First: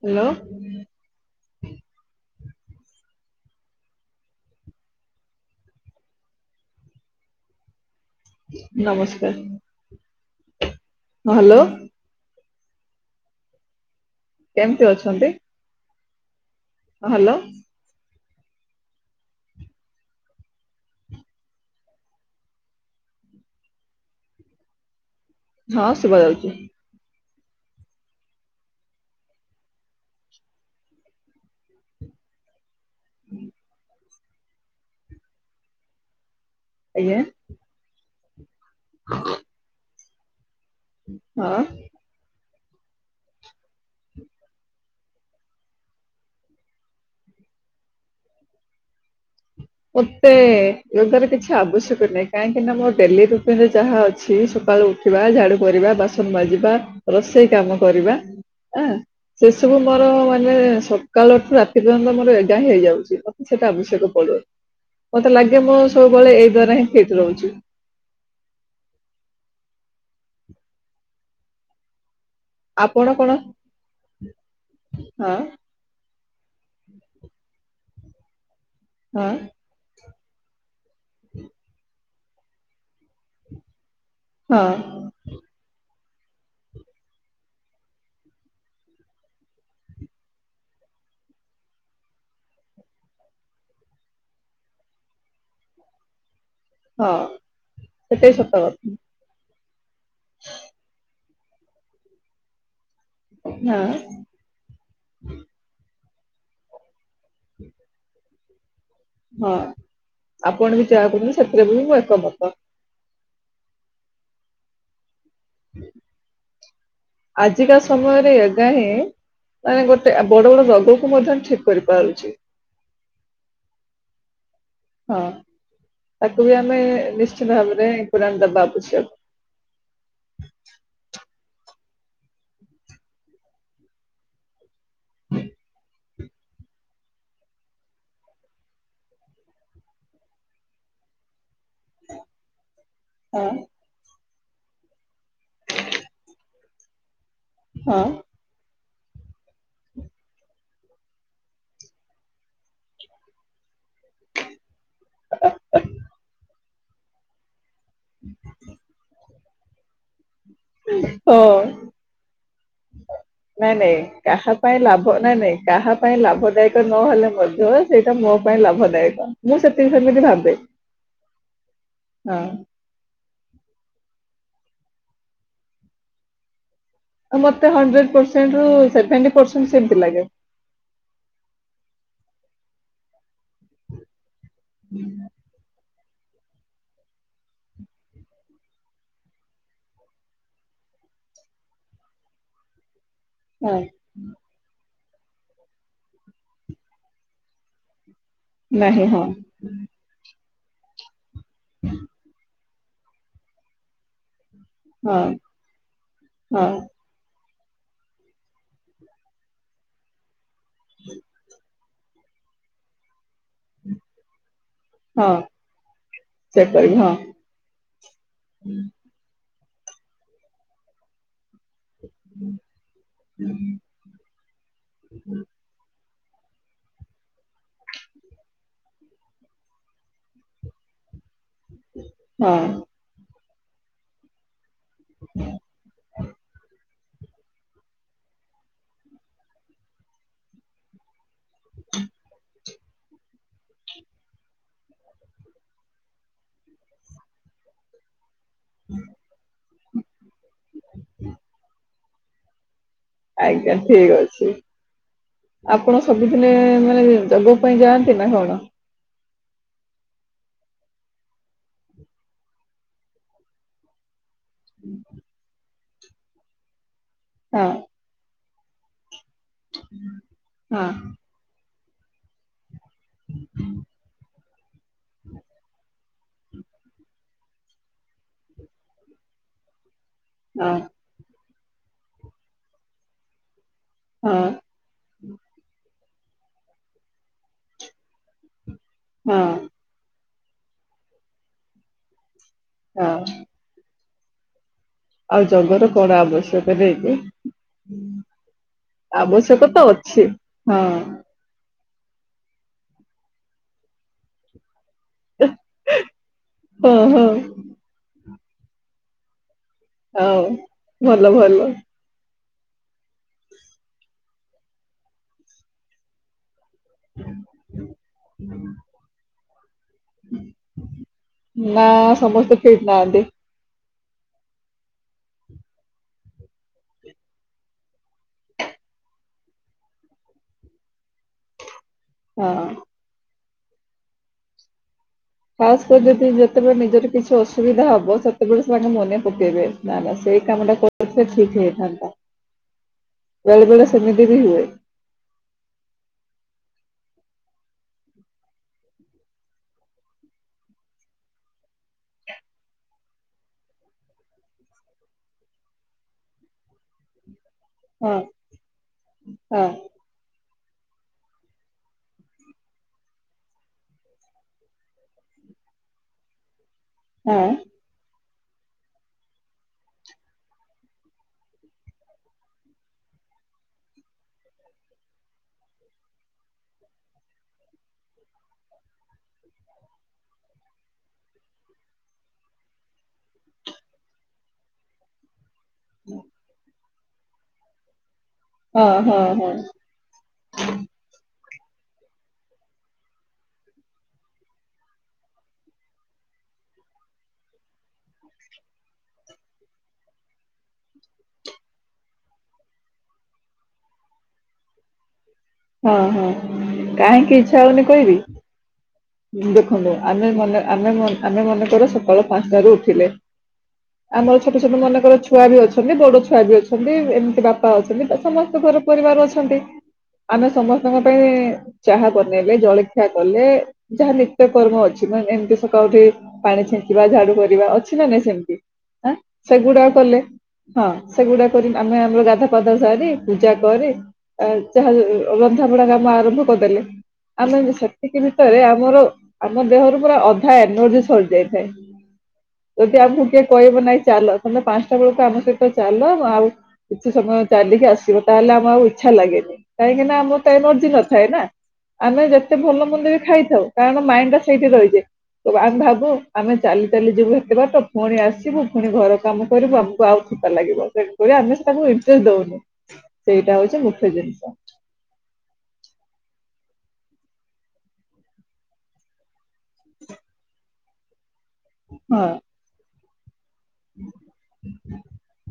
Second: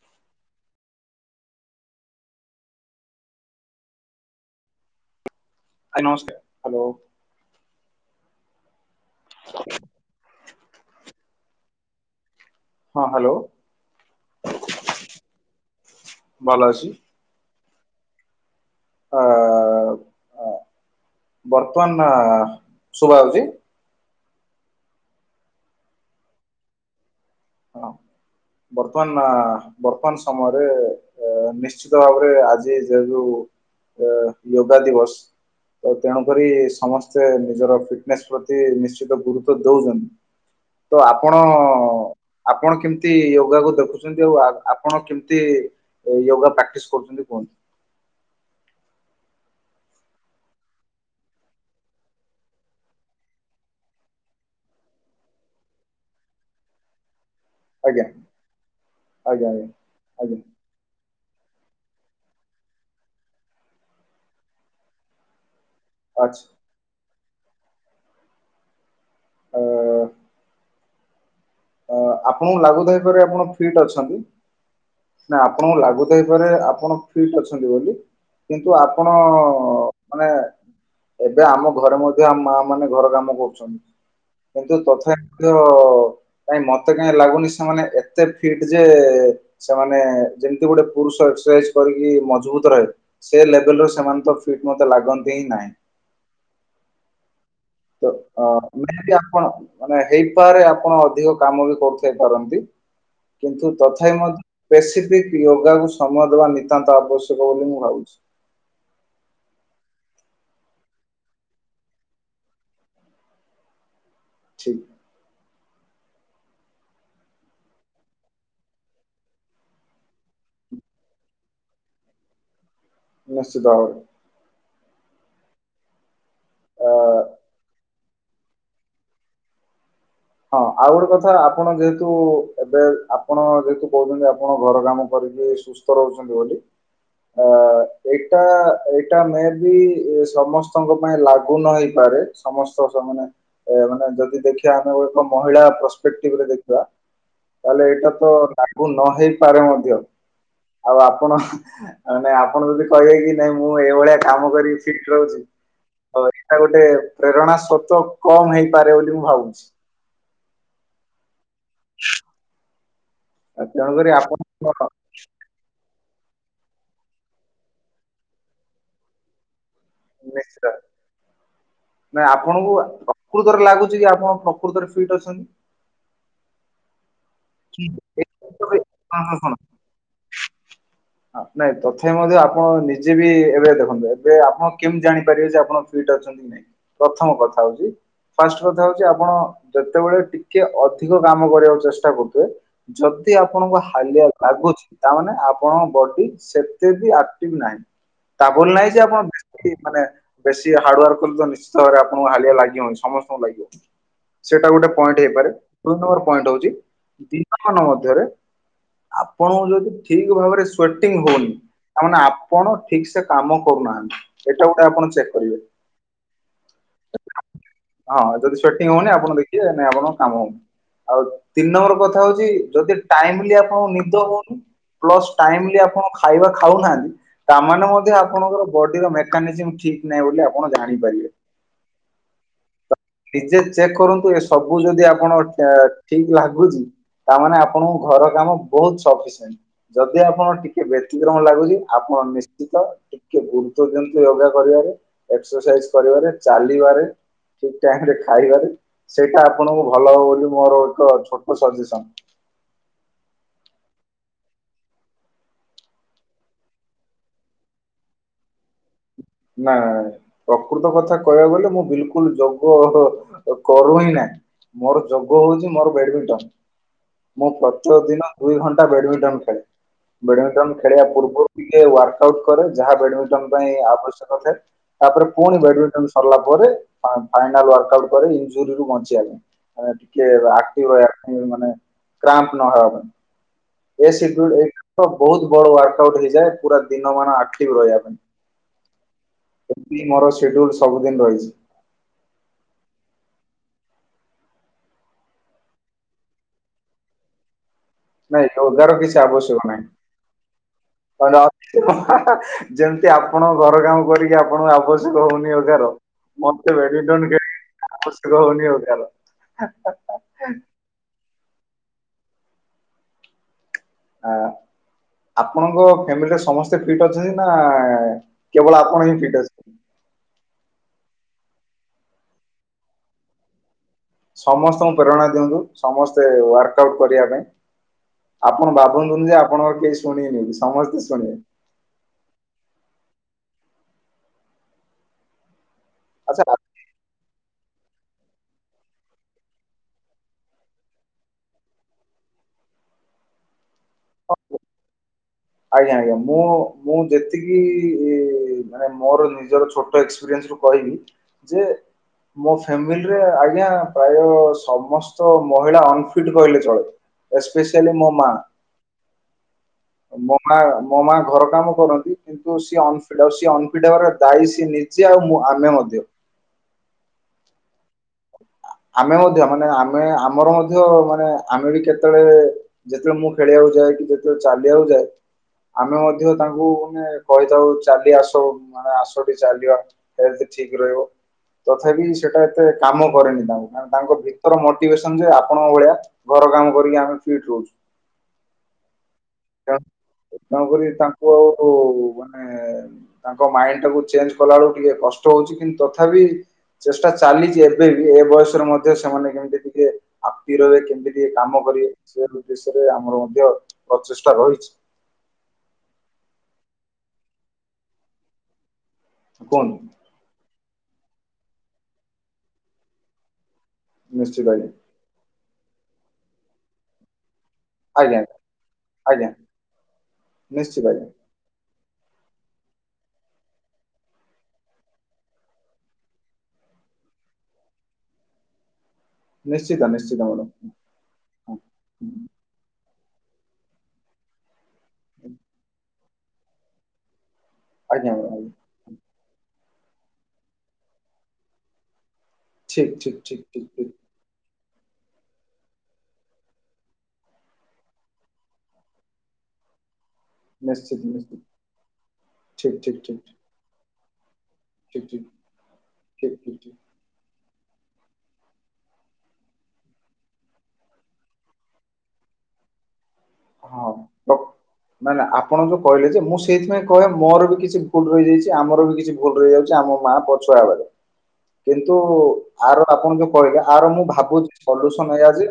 Hello ହ ନସ୍କାର, hello ଆ ନମସ୍କାର ହ ହ୍ୟାଲୋ ହଁ ହ୍ୟାଲୋ କେମିତି ଅଛନ୍ତି? ଭଲ ଅଛି। ହଁ ହ୍ୟାଲୋ ଅ ବର୍ତ୍ତମାନ ଶୁଭା ହଉଛି? ହଁ ଶୁବା ଯାଉଛି। ହଁ ବର୍ତ୍ତମାନ ବର୍ତ୍ତମାନ ସମୟରେ ନିଶ୍ଚିତ ଭାବରେ ଆଜି ସେ ଯୋଉ ଅ ଯୋଗା ଦିବସ ତ ତେଣୁ କରି ଆଜ୍ଞା ସମସ୍ତେ ନିଜର। [unintelligible] ସେ ନିଶ୍ଚିତ ଗୁରୁତ୍ୱ ଦଉଛନ୍ତି। ତ ଆପଣ ଅ ହଁ। ଅ ଆପଣ କେମିତି ୟୋଗା କ ଦେଖୁଛନ୍ତି ଆଉ ଆପଣ କେମତି ୟୋଗା ପ୍ରାକ୍ଟିସ କରୁଛନ୍ତି କୁହନ୍ତୁ? ମତେ ଯୋଗ ର କିଛି ଆବଶ୍ୟକ ନାହିଁ କାହିଁକି ନା ମୋ ଡେଲି ରୁଟିନରେ ଯାହା ଅଛି ସକାଳୁ ଉଠିବା ଝାଡୁ କରିବା ବାସନ ମାଜିବା ରୋ ଷେଇ କାମ ଆଜ୍ଞା କରିବା ଆ ଆଜ୍ଞା ଆଜ୍ଞା ସେସବୁ ମୋର ଆଜ୍ଞା ମାନେ ସ କାଲି ଅର୍ଠୁ ରାତି ପର୍ଯ୍ୟନ୍ତ ଆମର ଏଗାଁ ହେଇଯାଉଛି ମତେ ସେଟା ଆଶ୍ୟକ ପଡୁନି। ମତେ ଲାଗେ ମୁଁ ସବୁଳେ ଆଚ୍ଛା। ଏଇ ଦ୍ୱାରା ହିଁ ଫିଟ। ରହୁଛି। [inaudible] ହଁ ଅ। ହଁ। ଆପଣଙ୍କୁ ଲାଗୁଥାଇପାରେ ଆପଣ ଫିଟ ଅଛନ୍ତି ହଁ ନା ଆପଣଙ୍କୁ ଲାଗୁଥାଇପାରେ ଆପଣ ଫିଟ ଅଛନ୍ତି ବୋଲି କିନ୍ତୁ ଆପଣ ହଁ ଅ ଅ ମାନେ ଏବେ ଆମ ଘର ମ ଆ ମା ମାନେ ଘର କାମ କରୁଛନ୍ତି। ହଁ କିନ୍ତୁ ତଥାପି ତ କାଇହିଁ ମତେ କାହିଁ ଲାଗୁନି ସେମାନେ ଏତେ ଫିଟ ଯେ ସେମାନେ ଯେମିତି ଗୋଟେ ପୁରୁଷ ଏକ୍ରସାଇଜ କରିକି ମଜବୁତ ରହେ ସେ ଲେବଲରୁ ସେମାନେ ତ ଫିଟ ମତେ ଲାଗନ୍ତି ହିଁ ନାହିଁ। [inaudible] ହଁ। ତ ସେଟା ସତ ଅତି ଆପଣ ମାନେ ହେଇପାରେ ଆପଣ ଅଧିକ କାମ ବି କରୁଥାଇ ପାରନ୍ତି। କିନ୍ତୁ କଥା ହଁ। ତଥାପି ମ। [unintelligible] ସମୟ ଦେବା ନିତାନ୍ତ ଆବଶ୍ୟକ। ଭଲ ବୋଲି ମୁଁ ଭାବୁଛି। ହଁ ଆପଣ ବି ଯାହା କରୁଛନ୍ତିୁ ସେଥିରେ ବି ମୁଁ ଏକମତ। ଠିକ। [inaudible] ଆଜିକା ସମୟରେ ଏଗା ହିଁ ମାନେ ଗୋଟେ ବଡ ବଡ ରୋଗକୁ ମଧ୍ୟ ଠିକ କରିପାରୁଛି। ନିଶ୍ଚିତ ଭାବରେ। ହଁ। ତାକୁ ବି ଆମେ ନିଶ୍ଚିତ ଭାବରେ। [unintelligible] ହଁ ଆଉ ଗୋଟେ କଥା ଆପଣ ଯେହେତୁ ଏବେ ଆପଣ ଯେହେତୁ କହୁଛନ୍ତି ଆପଣ ଘର କାମ କରିକି ସୁସ୍ଥ ରହୁଛନ୍ତି ବୋଲି ଆ ଏଇଟା ଏଇଟା ମ ବି ସମସ୍ତଙ୍କ ପାଇଁ ଲାଗୁ ଲାଗୁ ନ ହେଇପାରେ ସମସ୍ତ ମାନେ ହଁ ମାନେ ଯଦି ଦେଖିବାଆ ଆମେ ଗୋ ମହିଳା ପରସପେକ୍ଟିଭରେ ଦେଖିବା। ତାହଲେ ହଁ ଏଇଟ ତ। ଲାଗୁ ନ ହେଇପାରେ ମଧ୍ୟ ଆଉ ଆପଣ ମାନେ ଆପଣ ଯଦି କହିବେ କି ନାଇଁ ମୁଁ ମୁଁ ଏଇଭଳିଆ କାମ କରି ଫିଟ୍ ରହୁଛିଉ ଗୋଟେ ପ୍ରେରଣା ସତ ତ କମ ହେଇପାରେ ବୋଲି ମୁଁ ଭାବୁଛି। ହୁଁ। ହଁ ଆଉ ନାଇଁ ନାଇଁ ତେଣୁକରି ଆପଣ କାହା ପାଇଁ ଲାଭ ନାଇଁ ନାଇଁ କାହା ଲାଭଦାୟକ ନହଲେ ମଧ୍ୟ ସେଇଟା ମୋ ପାଇଁ ଲାଭଦାୟକ ମୁଁ ସେ ସେ ସେମିତି ଭାବେ। ନିଶ୍ଚିତ ନା ହଁ ଆପଣଙ୍କୁ ପ୍ରକୃତରେ ଲାଗୁଛି କି ଆପଣ ପ୍ରକୃତରେ ଫିଟ ଅଛନ୍ତି? ମତେ ହଣ୍ଡେଡ କି? ପରସେଣ୍ଟ ରୁ ହଁ ସେଭେଣ୍ଟି ହଁ ଶୁଣ ପରସେଣ୍ଟ ସେମତି ଲାଗେ। ନାଇଁ ତଥାପି ମଧ୍ୟ ଆପଣ ନିଜେ ବି ଏବେ ଦେଖନ୍ତୁ ବ ଆପଣ କେମିତି ଜାଣିପାରିବେ ଯେ ଆପଣ ଫିଟ୍ ଅଛନ୍ତି ବୋ- ପ୍ରଥମ କଥା ହଉଛି ଫାଷ୍ଟ କଥା ହଉଛି ଆପଣ ଯେତେବେଳେ ଟିକେ ଅଧିକ କାମ କରିବାକୁ ଚେଷ୍ଟା କରୁ ଯଦି ହଁ ଆପଣଙ୍କୁ ହାଲିଆ ଲାଗୁଛି ତାମାନେ ଆପଣଙ୍କ ବଡି ସେତେ ବି ଆକ୍ଟିଭ ନାହିଁ। ତା ବୋଲି ନାଇଁ ଯେ ନାହିଁ ଆପଣ ହଁ ବେଶି ମାନେ ବେଶୀ ହାର୍ଡୱାର୍ ନିଶ୍ଚତ ଭାବେ ଆପଣଙ୍କୁ ହାଲିଆ ଲାଗେ ହଁ ସମସ୍ତଙ୍କୁ ଲାଗିବ। ସେଇଟା ଗୋଟେ ପଏଣ୍ଟ ହଁ ହେଇପାରେ ଦୁଇ ନମ୍ବର ପଏଣ୍ଟ ହଁ ହଉଛି। ଦିନ ମାନ ମଧ୍ୟରେ ଆପଣଙ୍କୁ ଯଦି ଠିକ ଭାବରେ ସ୍ୱର୍ଟିଂ ହୁଅନି। ତା ମାନେ ଆପଣ ଠିକ ସେ କାମ କରୁନାହାନ୍ତି ଏଇଟା ଗୋଟେ ଆପଣ ଚେକ ହଁ କରିବେ ଚେକ୍ କରିବି ହଁ ହଁ ଯଦି ସେଟିଂ ହଉନି ଆପଣ ଦେ କିଏ ଜାଣି ଆପଣଙ୍କ କାମ ଆଉ ତିନ ନମ୍ବର ନ କଥା ହଉଛି ଯଦି ଟାଇମିଲ୍ ଆପଣଙ୍କୁ ନିଦ ହଉନି ପ୍ଲସ ଟାଇମିଲ୍ ଆପଣ ଖା ଖାଇବା ଖାଉନାହାନ୍ତି ତାମାନେ ମଧ୍ୟ ଆପଣଙ୍କର ବଡିର ମେକାନିଜିମ୍ ଠିକ ନାହିଁ ବୋଲି ଆପଣ ଜାଣିପାରିବେ। ହଁ। ନିଜେ ଚେକ୍ କରନ୍ତୁ ଏସ୍ ସବୁ ଯଦି ଆପଣ ଏ ଠିକ ଲାଗୁଛି ତ ତାମାନେ ଆପଣଙ୍କ ଘର କାମ ବହୁତ ସଫିସେଣ୍ଟ ଯଦି ଆପଣ ଟିକେ ବେଦି ତେ ଲାଗୁଛି ଆପଣ ନିଶ୍ଚି ତ ଟିକେ ଗୁରୁତ୍ଵ ଦିଅନ୍ତୁ ୟୋଗା କରିବାରେ, ଏକ୍ସରସାଇଜ କରିବାରେ, ଚାଲିବାରେ ଟୁ ତାହେଲେ ଖାଇବାରେ ସେଇଟା ଆପଣଙ୍କୁ ଭଲ ହବ ବୋଲି ମୋର ଗୋଟେ ଛୋଟ ସଜେସନ। ଆଜ୍ଞା ଠିକ ଅଛି। ଆପଣ ସବୁଦିନେ ମାନେ ଯୋଗ ପାଇଁ ଯାଆନ୍ତି ନା କଣ? ନା ପ୍ରକୃତ କଥା କହିବାକୁ ଗଲେ ମୁଁ ବିଲକୁଲ ଯୋଗ ଅ କରୁ ହିଁ ନାଇଁ। ମୋର ଯୋଗ ହଉଛି ମୋର ବ୍ୟାଡ଼ମିଣ୍ଟନ। ମୁଁ ହଁ ପ୍ରତେକ ଦିନ ଦୁଇଘଣ୍ଟା ବ୍ୟାଡମିଣ୍ଟନ ଖେଳେ ବେଡମିଣ୍ଟନ ହଁ ଖେଳିବା ପୂର୍ବରୁ ଟିକେ ୱାର୍କ ଆଉଟ କରେ। ଯାହା ବ୍ୟାଡମିଣ୍ଟନ ପାଇଁ ଆବଶ୍ୟକ କରେ ତାପରେ ପୁଣି ବ୍ୟାଡମିଣ୍ଟନ ସରିଲା ପରେ, ଅ ଫାଇନାଲ ୱାର୍କ ଆଉଟ କରେ ଇଞ୍ଜୀରୁ ବଞ୍ଚିବା ହଁ ପାଇଁ‌‍‌ [unintelligible] ମାନେ କ୍ରାମ୍ପ ନହବା ପାଇଁ। ଏ ହଁ ସ୍ୟୁଡଲ ଏ ତ ବହୁତ ବଡ ଆର୍ଟ। କୋୖର୍ଟକୁ ଯାଏ ପୁରା ଦିନ ମାନ ଆଖ୍ଟିବ ରହିବା ପାଇଁ। ହଁ। ସେଡ୍ୟୁଲ୍ ସବୁଦିନ ରହିଛି। ହଁ ଆଉ ଜଙ୍ଗର କଡା ଆବଶ୍ୟକ ହେଇକି ନାଇଁ ୟୋଗାର କିଛି ଆବଶ୍ୟକ ନାହିଁ। ଅଛି ହଁ ଯେମିତି ଆପଣ ଘର କାମ କରିକି ଆପଣଙ୍କୁ ଆବଶ୍ୟକ ହଉନି ଏଗାର ମତେ ହଁ ହଁ ବ୍ୟାଟମିଟନ ଖେଳି ଆବଶ୍ୟକ ର ହଉନି ରୋଜଗାର। ହଉ ଭଲ ଭଲ। ହୁଁ। ଆ ଆପଣଙ୍କ ଫ୍ୟାମିଲିରେ ସମସ୍ତ। ଫିଟ୍ ଅଛନ୍ତି ନା କେବଳ ଆପଣ ହିଁ ଫିଟ୍ ଅଛନ ନା ସମସ୍ତେ ଫିଟ୍ ନାହାନ୍ତି। ସମସ୍ତଙ୍କୁ ପ୍ରେରଣା ଦିଅନ୍ତୁ ସମସ୍ତେ ୱାର୍କ ଆଉଟ କରିବା ପାଇଁ ଆପଣ ଭାବନ୍ତୁନି ଯେ ଆପଣଙ୍କର କେହି ଶୁଣି ବେନି ସମସ୍ତେ ଶୁଣିବେ। ହଁ। ଖାସ୍ କରି ଯଦି ଆଚ୍ଛା ଯେତେବେଳେ ନିଜର କିଛି ଅସୁବିଧା ହବ ବାସସେତେବେଳେ ସେଙ୍କେ ମନେ ପକେଇବେ ନା ନା ସେଇ କାମ ଟା କରଥିଲେ ଠିକ ହେଇଥାନ୍ତା ବେଳେ ବେଳେ ଶମିଧି ବି ହୁଏ। ଆଜ୍ଞା ଆଜ୍ଞା ମୁଁ ମୁଁ ଯେତିକି ମାନେ ମୋର ନିଜର ଛୋଟ ଏକ୍ସପିରିଏସ କହିବି ଯେ ମୋ ଫାମିଲିରେ ଆଜ୍ଞା ପ୍ରାୟ ସମସ୍ତ ମହିଳା ଅନଫିଟ କହିଲେ ଚଳେ। ଏସପେସିୟାଲି ହଁ ମୋମା। ହଁ ମ ମା ମୋ ମା ଘର କାମ କରନ୍ତି କିନ୍ତୁ ସିଏ ଅନିଟଉ ସିଏ ଅନଫିଟ ହେବାରେ ଦାୟୀ ସିଏ ନିଜେ ଆଉ ମୁଁ ଆମେ ମଧ୍ୟ। ହଁ। ଆମେ ମଧ୍ୟ ମାନେ ଆମେ ଆମର ମଧ୍ୟ ମାନେ ଆମେ ବି କେତେବେଳେ ଯେତେବେଳେ ମୁଁ ଖେଳିବାକୁ ଯାଏ କି ଯେତେବେଳେ ଚାଲିବାକୁ ଯାଏ ଆମେ ମଧ୍ୟ ତାଙ୍କୁ ମାନେ କହିଥାଉ ଚାଲି ଆସ ମାନେ ଆସ ଚାଲିବା ହେଲ୍ଥ ଠିକ ରହିବ ତଥାପି ସେଇଟା ଏତେ କାମ କରେନି ତାଙ୍କୁ କାର ତାଙ୍କ ଭିତର ମୋଟିଭେସନ ଯେ ଆପଣଙ୍କ ଭଳିଆ ଘର କାମ ବୋଲି ଆମେ ଫିଟ୍ ରହୁଛୁ। ହଁ ହଁ ହଁ ନ କରି ତାଙ୍କୁ ଆଉ ଆଉ ମାନେ ତାଙ୍କ ମାଇଣ୍ଡ ଟାକୁ ଚେଞ୍ଜ କଲା ବେଳକୁ ଟିକେ କଷ୍ଟ ହଉଛି କିନ୍ତୁ ତଥାପି ଚେଷ୍ଟା ଚାଲିଛି ଏବେ ବି ଏ ବୟସରେ ମଧ୍ୟ ସେମାନେ କେମିତି ଟିକେ ଆପ୍ତି ରହିବେ କେମିତି ଟିକେ କାମ କରିବେ ସେ ଉଦ୍ଦେଶ୍ୟରେ ଆମର ମଧ୍ୟ ପ୍ରଚେଷ୍ଟ ରହିଛି ହଁ ହଁ କାହିଁକି ଇଛା ହଉନି କହିବି କୁହନ୍ତୁ ଦେଖନ୍ତୁ ଆମେ ଗଲେ ଆମେ ମନେ ଆମେ ମନେକର ସକାଳ ପାଞ୍ଚଟାରୁ ଉଠିଲେ ଆମର ନିଶ୍ଚିତ ଛୋଟ ଆଜ୍ଞା ଛୋୁ ମନେ କରୁଛୁ। ଛୁଆ ବି ଅଛନ୍ତି ବଡ଼ ଛୁଆ ବି ଅଛନ୍ତି ଏମିତି ବାପ୍ ବାପା ଅଛନ୍ତି ବା ଆଜ୍ଞା ସମସ୍ତେ ଘର ପରିବାର ଆଜ୍ଞା ଅଛନ୍ତି। ନିଶ୍ଚିତ ସମସ୍ତଙ୍କ ଆଜ୍ଞା ପାଇଁ ଚାହା ବନେଇବେ ଜଳଖିଆ କଲେ ଯାହା ନିତ୍ୟକର୍ମ ଅଛି ମେ ଏମିତି ସକାଳୁ ଉଠି ପାଣି ଛିଞ୍ଚିବା ଝାଡୁ କରିବା ଅଛି ନା ନାହିଁ ସେମିତି ନିଶ୍ଚିତ ସେଗୁଡାକ କଲେ ନିଶ୍ଚିତ ମ୍ୟାଡ଼ାମ ହଁ ସେଗୁଡା ହଁ କରି ଆମେ ଆମର ଗାଧୁଆ ପାଧୁଆ ସାରି ପୂଜା କରେ ଆ ଝାଲ୍ ମୁଁ ଆରମ୍ଭ କରିଦେଲି ଆମେ ଆଜ୍ଞା ସେତିକି ମ୍ୟାଡ଼ାମ ଆଜ୍ଞା ଭିତରେ ଆମର ଆମ ଦେହରୁ ପୁରା ଅଧା ଏନର୍ଜି ସରି ଯାଇଥାଏ ଠିକ ଯଦି ଠିକ ଏକୁ ଠିକ କିଏ ଠିକ କହିବ ଠିକ ନାଇଁ ଚାଲ ତାଲେ ପାଞ୍ଚଟା ବେଳକୁ ଆମ ସହିତ ଚାଲ ଆଉ କିଛି ସମୟ ଚାଲିକି ଆସିବ ତାହେଲେ ଆମ ଆଉ ଇଚ୍ଛା ଲାଗେନି କାହିଁକି ନା ଆମର ତ ଏନର୍ଜି ନିଶ୍ଚିତ ନଥାଏ ନା ନିଶ୍ଚିତ ଆମେ ଯେତେ ଠିକ ଭଲ ଠିକ ମନ୍ଦ ବି ଠିକ ଠିକ ଖାଇଥାଉ। କାରଣ ମାଇଣ୍ଡଟା ସେଇଠି ରହିଛେ ଠିକ ତ ଭା ଭାବୁ ଠିକ ଠିକ ଆମେ ଠିକ ଚାଲି ଚାଲି ଯିବୁ ଏବର୍ଷ ପୁଣି ଆସିବୁ ପୁଣି ଘର କାମ କରିବୁ ଆମକୁ ଆଉ ଛତା ଲାଗିବ ତେଣୁକରି ଆମେ ତାଙ୍କୁ ଇନ୍ତ୍ରେଷ୍ଟ୍ ଦଉନୁ ସେଇଟା ହଉଛି ମୁଖ୍ୟ ଜିନିଷ ମାନେ ଆପଣ ଯୋଉ କହିଲେ ଯେ ମୁଁ ସେଇଥିପାଇଁ କହେ ମୋର ବି କିଛି ଭୁଲ ରହିଯାଇଛି ଆମର ବି କିଛି ଭୁଲ ରହିଯାଉଛି ଆମ ମା ପଛୁଆ ବେଳେ କିନ୍ତୁ ହଁ। ଆର ଆପଣ ଯଉ କହିଲି ଆର ମୁଁ ଭାବୁଛି ସଲୁସନ ଏଇଆ ଯି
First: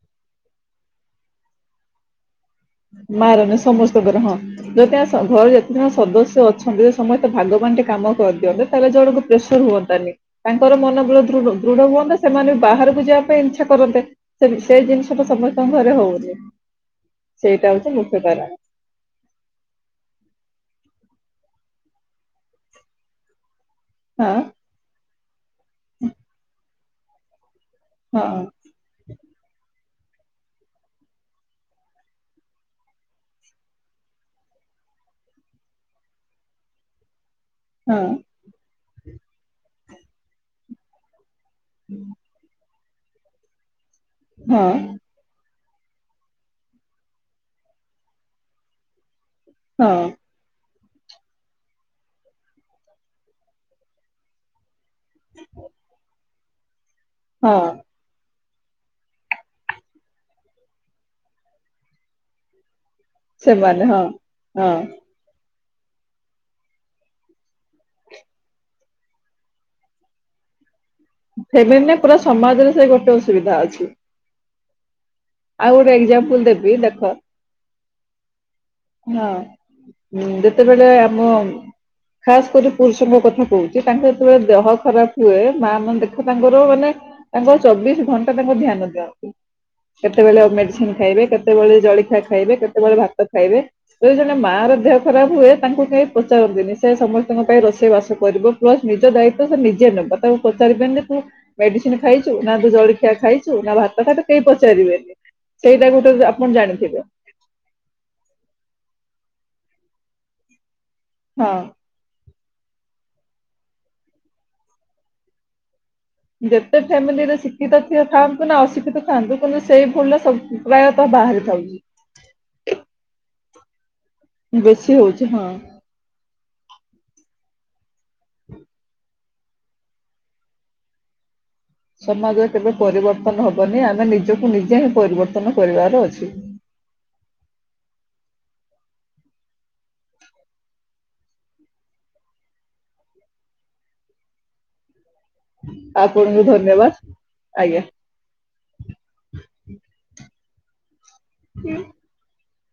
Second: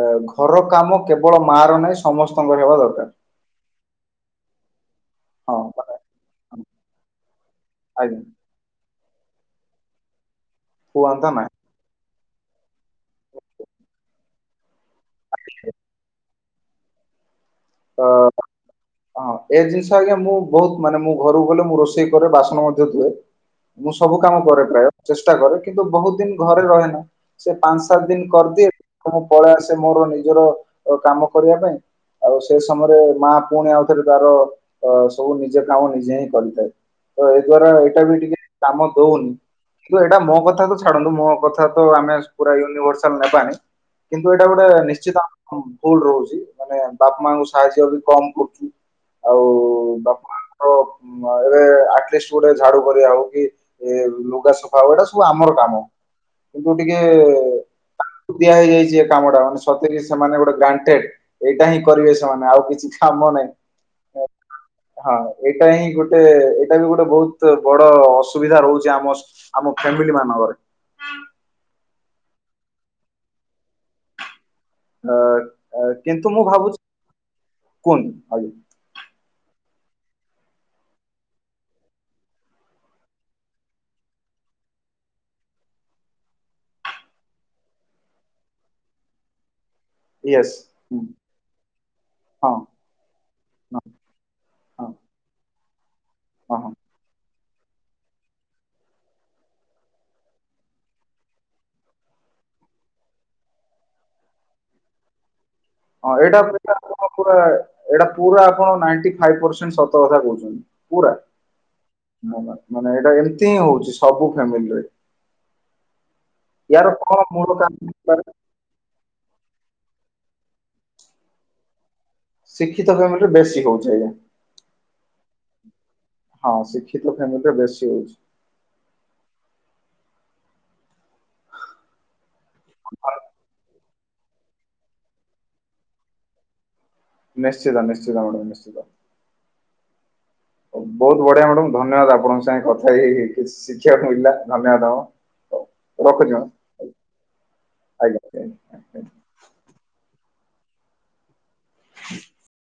ଆ ଘର କାମ କେବଳ ମା ର ନାହିଁ ସମସ୍ତେ ମାରଣ ସମସ୍ତଙ୍କର ହଁ ଯତେ ଆ ଘରେ ହଁ ଯେତେ ଜଣ ମାନେ ସଦସ୍ୟ ଅଛନ୍ତି ସେ ସମସ୍ତ ଭାଗବାନ ଟେ କାମ ଆଜ୍ଞା କରିଦିଅନ୍ତତା ତାହେଲେ ଜଣକୁ ପ୍ରେସର ହୁଅନ୍ତାନି। ତାଙ୍କର ମନବଳ କୁହନ୍ତା ନାହିଁ ଦୃଢ଼, ଦୃଢ଼ ହୁଅନ୍ତା। ସେମାନେ ବି, ବାହାରକୁ ଯିବା ପାଇଁ ଇଚ୍ଛା କରନ୍ତେ, ସେ ସେଇ ଜିନିଷ ଟା ସମସ୍ତଙ୍କ ଘରେ ହଉନି। ସେଇଟା ହଉଛି ତ ମୁଖ୍ୟ କାରଣ ହଁ ଏ ଜିନିଷ ଆଜ୍ଞା ମୁଁ ବହୁତ ମାନେ ମୁଁ ଘରକୁ ଗଲେ ମୁଁ ରୋଷେଇ କରେ ବାସନ ମଧ୍ୟ ଧୂଏ। ମୁଁ ସବୁ କାମ ହଁ। କରେ ପ୍ରାୟ, ଚେଷ୍ଟା କରେ, କିନ୍ତୁ ବହୁତ ଦିନ ଘରେ ରହେ ନା। ସେ ପାନ୍ସ୍ ସାତ୍ ଦିନ ହଁ କରିଦିଏ, ଫୁଣି ପଳେଇ ଆସେ। ସେ ମୋର ନିଜର, କାମ କରିବା ପାଇଁ ଆଉ। ସେ ସମୟରେ, ମା ପୁଣି ଆଉଥରେ ତାର, ଅ ସବୁ ନିଜ କାମ ନିଜେ ହିଁ କରିଥାଏ। ତ ଏ ଦ୍ଵାରା ଏଇଟା ହଁ ବି ଟିକେ କାମ ଦଉନି। କିନ୍ତୁ ଏଇଟା ମୋ କଥା ତ ଛାଡନ୍ତୁ, ମୋ କଥା। ଥା ତ ଆମେ ପୁରା ୟୁନିଭର୍ସ। ଚଲା ପାଣି। କିନ୍ତୁ ଏଇଟା ଗୋଟେ ହଁ ନିଶ୍ଚିତ। ହ ଭୁଲ ରହୁଛି, ମାନେ ବାପା, ମାଙ୍କଙ୍କୁ ସାହାଯ୍ୟ ବି କମ କରୁଛୁ। ଆଉ ହଁ ବାପା ମା। ଓ ଏବେ ଆଟଲିଷ୍ଟ ଗୋଟେ ଝାଡୁ କରିବା ହଉ କି ଲୁଗା ସଫା [unintelligible] ସବୁ ଆମର କାମ। ଏବଂ। ଟିକେ ହଁ ଏ ଦିଆ ହେଇଯାଇଛି ଏ କାମ ଟା ସତେକି ସେମାନେ ଗୋଟେ ଗ୍ରଣ୍ଟେଡ ଏଇଟାିଁ କରିବେ ସେମାନେ ଆଉ କିଛି କାମ ନାହିଁ ସେମାନେ ହଁ ହଁ। ଏଇଟା ହିଁ ଗୋଟେ ଏଇଟା ବି ଗୋଟେ ବହୁତ ବଡ ଅସୁବିଧା ରହୁଛି ଆମ ଆମ ଫ୍ୟାମିଲି ମାନଙ୍କରେ। ଫେମିଲି ନାଇଁ ପୁରା ସମାଜରେ ସେ ଗୋଟେ ଅସୁବିଧା ଅଛି। ଅ, ଆଉ ଅ, ଗୋଟେ କିନ୍ତୁ ଏକ୍ଜାମ୍ପଲ୍ ମୁଁ ଦେବି ଭାବୁଛି ଦେଖ କୁହନ୍ତୁ ଆଜ୍ଞା ହଁ। ଯେତେବେଳେ ଆମ ଖାସ କରି ପୁରୁଷଙ୍କ କଥା କହୁଛି ତାଙ୍କ ଯେତେବେଳେ ଦେହ ଖରାପ ହୁଏ ମା ମାନେ ଦେଖ ତାଙ୍କର ମାନେ ତାଙ୍କ ଚବିଶ ଘଣ୍ଟା ତାଙ୍କ ଧ୍ୟାନ ଦିଅନ୍ତି। କେତେବେଳେ ୟେସ୍ ମେଡିସିନ ଖାଇବେ କେତେବେଳେ ଜଳିଖିଆ ହଁ ଖାଇବେ କେତେବେଳେ ଭାତ ଖାଇବେ ହଁ ଯେବେ ଜଣେ ମା ର ହଁ ଦେହ ଖରାପ ହୁଏ ତାଙ୍କୁ କେହି ହଁ ହଁ ପଚାରନ୍ତିନି ସେ ସମସ୍ତେ ତାଙ୍କ ପାଇଁ ରୋଷେଇ ବାସ କରିବ ପ୍ଲସ ନିଜ ଦାୟିତ୍ଵ ସେ ନିଜେ ନେବ ତାକୁ ପଚାରିବେନ ଯେ ତୁ ମେଡିସିନ ଖାଇଛୁ ନା ତୁ ଜଳଖିଆ ଖାଇଛୁ ନା ଭାତ ଫାତ କେହି ପଚା ଚାରି ବେନି। ହଁ ଏଟା ଏଟା ପୁର ପୁରା ଆପଣ ନାଇଣ୍ଟି ଫାଇଭ ପରସେ ସତ କଥା କହୁଛନ୍ତି। କୋଉଟା ହଁ ନା ନା। ମାନେ ଏଇଟା ଏମିତି ହିଁ ହଉଛି ସବୁ ଫ୍ୟାମିଲିରେ। ଯେତେ ୟାର କଣ ଫ୍ୟାମିଲି ରେ ମୂଳ କାରଣ ଶିକ୍ଷିତ ଥା ହେଇପାରେ? ଥାଆନ୍ତୁ ନା ଅଶିକ୍ଷିତ ଥାଆନ୍ତୁ କିନ୍ତୁ ସେଇ ଭୁଲ ଟା ସବ ପ୍ରାୟତଃ ବାହାରିଥାଉଛି। ଶିକ୍ଷିତ ଫ୍ୟାମିଲିରେ ବେଶ୍ ସି ହଉଛ ଆଜ୍ଞା? ବେଶୀ ହଉଛି ହଁ। ହଁ ଶିକ୍ଷିତ ଫ୍ୟାମିଲିରେ ବେଶୀ ହୋଉଛି। ସମାଜରେ। କେବେ ପରିବର୍ତ୍ତନ ହବନି ଆମ ନିଜକୁ ନିଜେ ହିଁ ପରିବର୍ତ୍ତନ କରିବାର ଅଛି। ନିଶ୍ଚିତ ନିଶ୍ଚିତ ମ୍ୟାଡ଼ାମ ନିଶ୍ଚିତ। ବହୁତ ବଢିଆ ମ୍ୟାଡାମ ଧନ୍ୟବାଦ ଆପଣଙ୍କ ସାଙ୍ଗେ କଥା ହେଇ କିଛି ଶିଖିବାକୁ ମିଳିଲା ଧନ୍ୟବାଦ। ରଖୁଛି ଆପଣଙ୍କୁ ମ୍ୟାଡ଼ାମ ଧନ୍ୟବାଦ ଆଜ୍ଞା। ଆଜ୍ଞା। ଆଜ୍ଞା। ହୁଁ।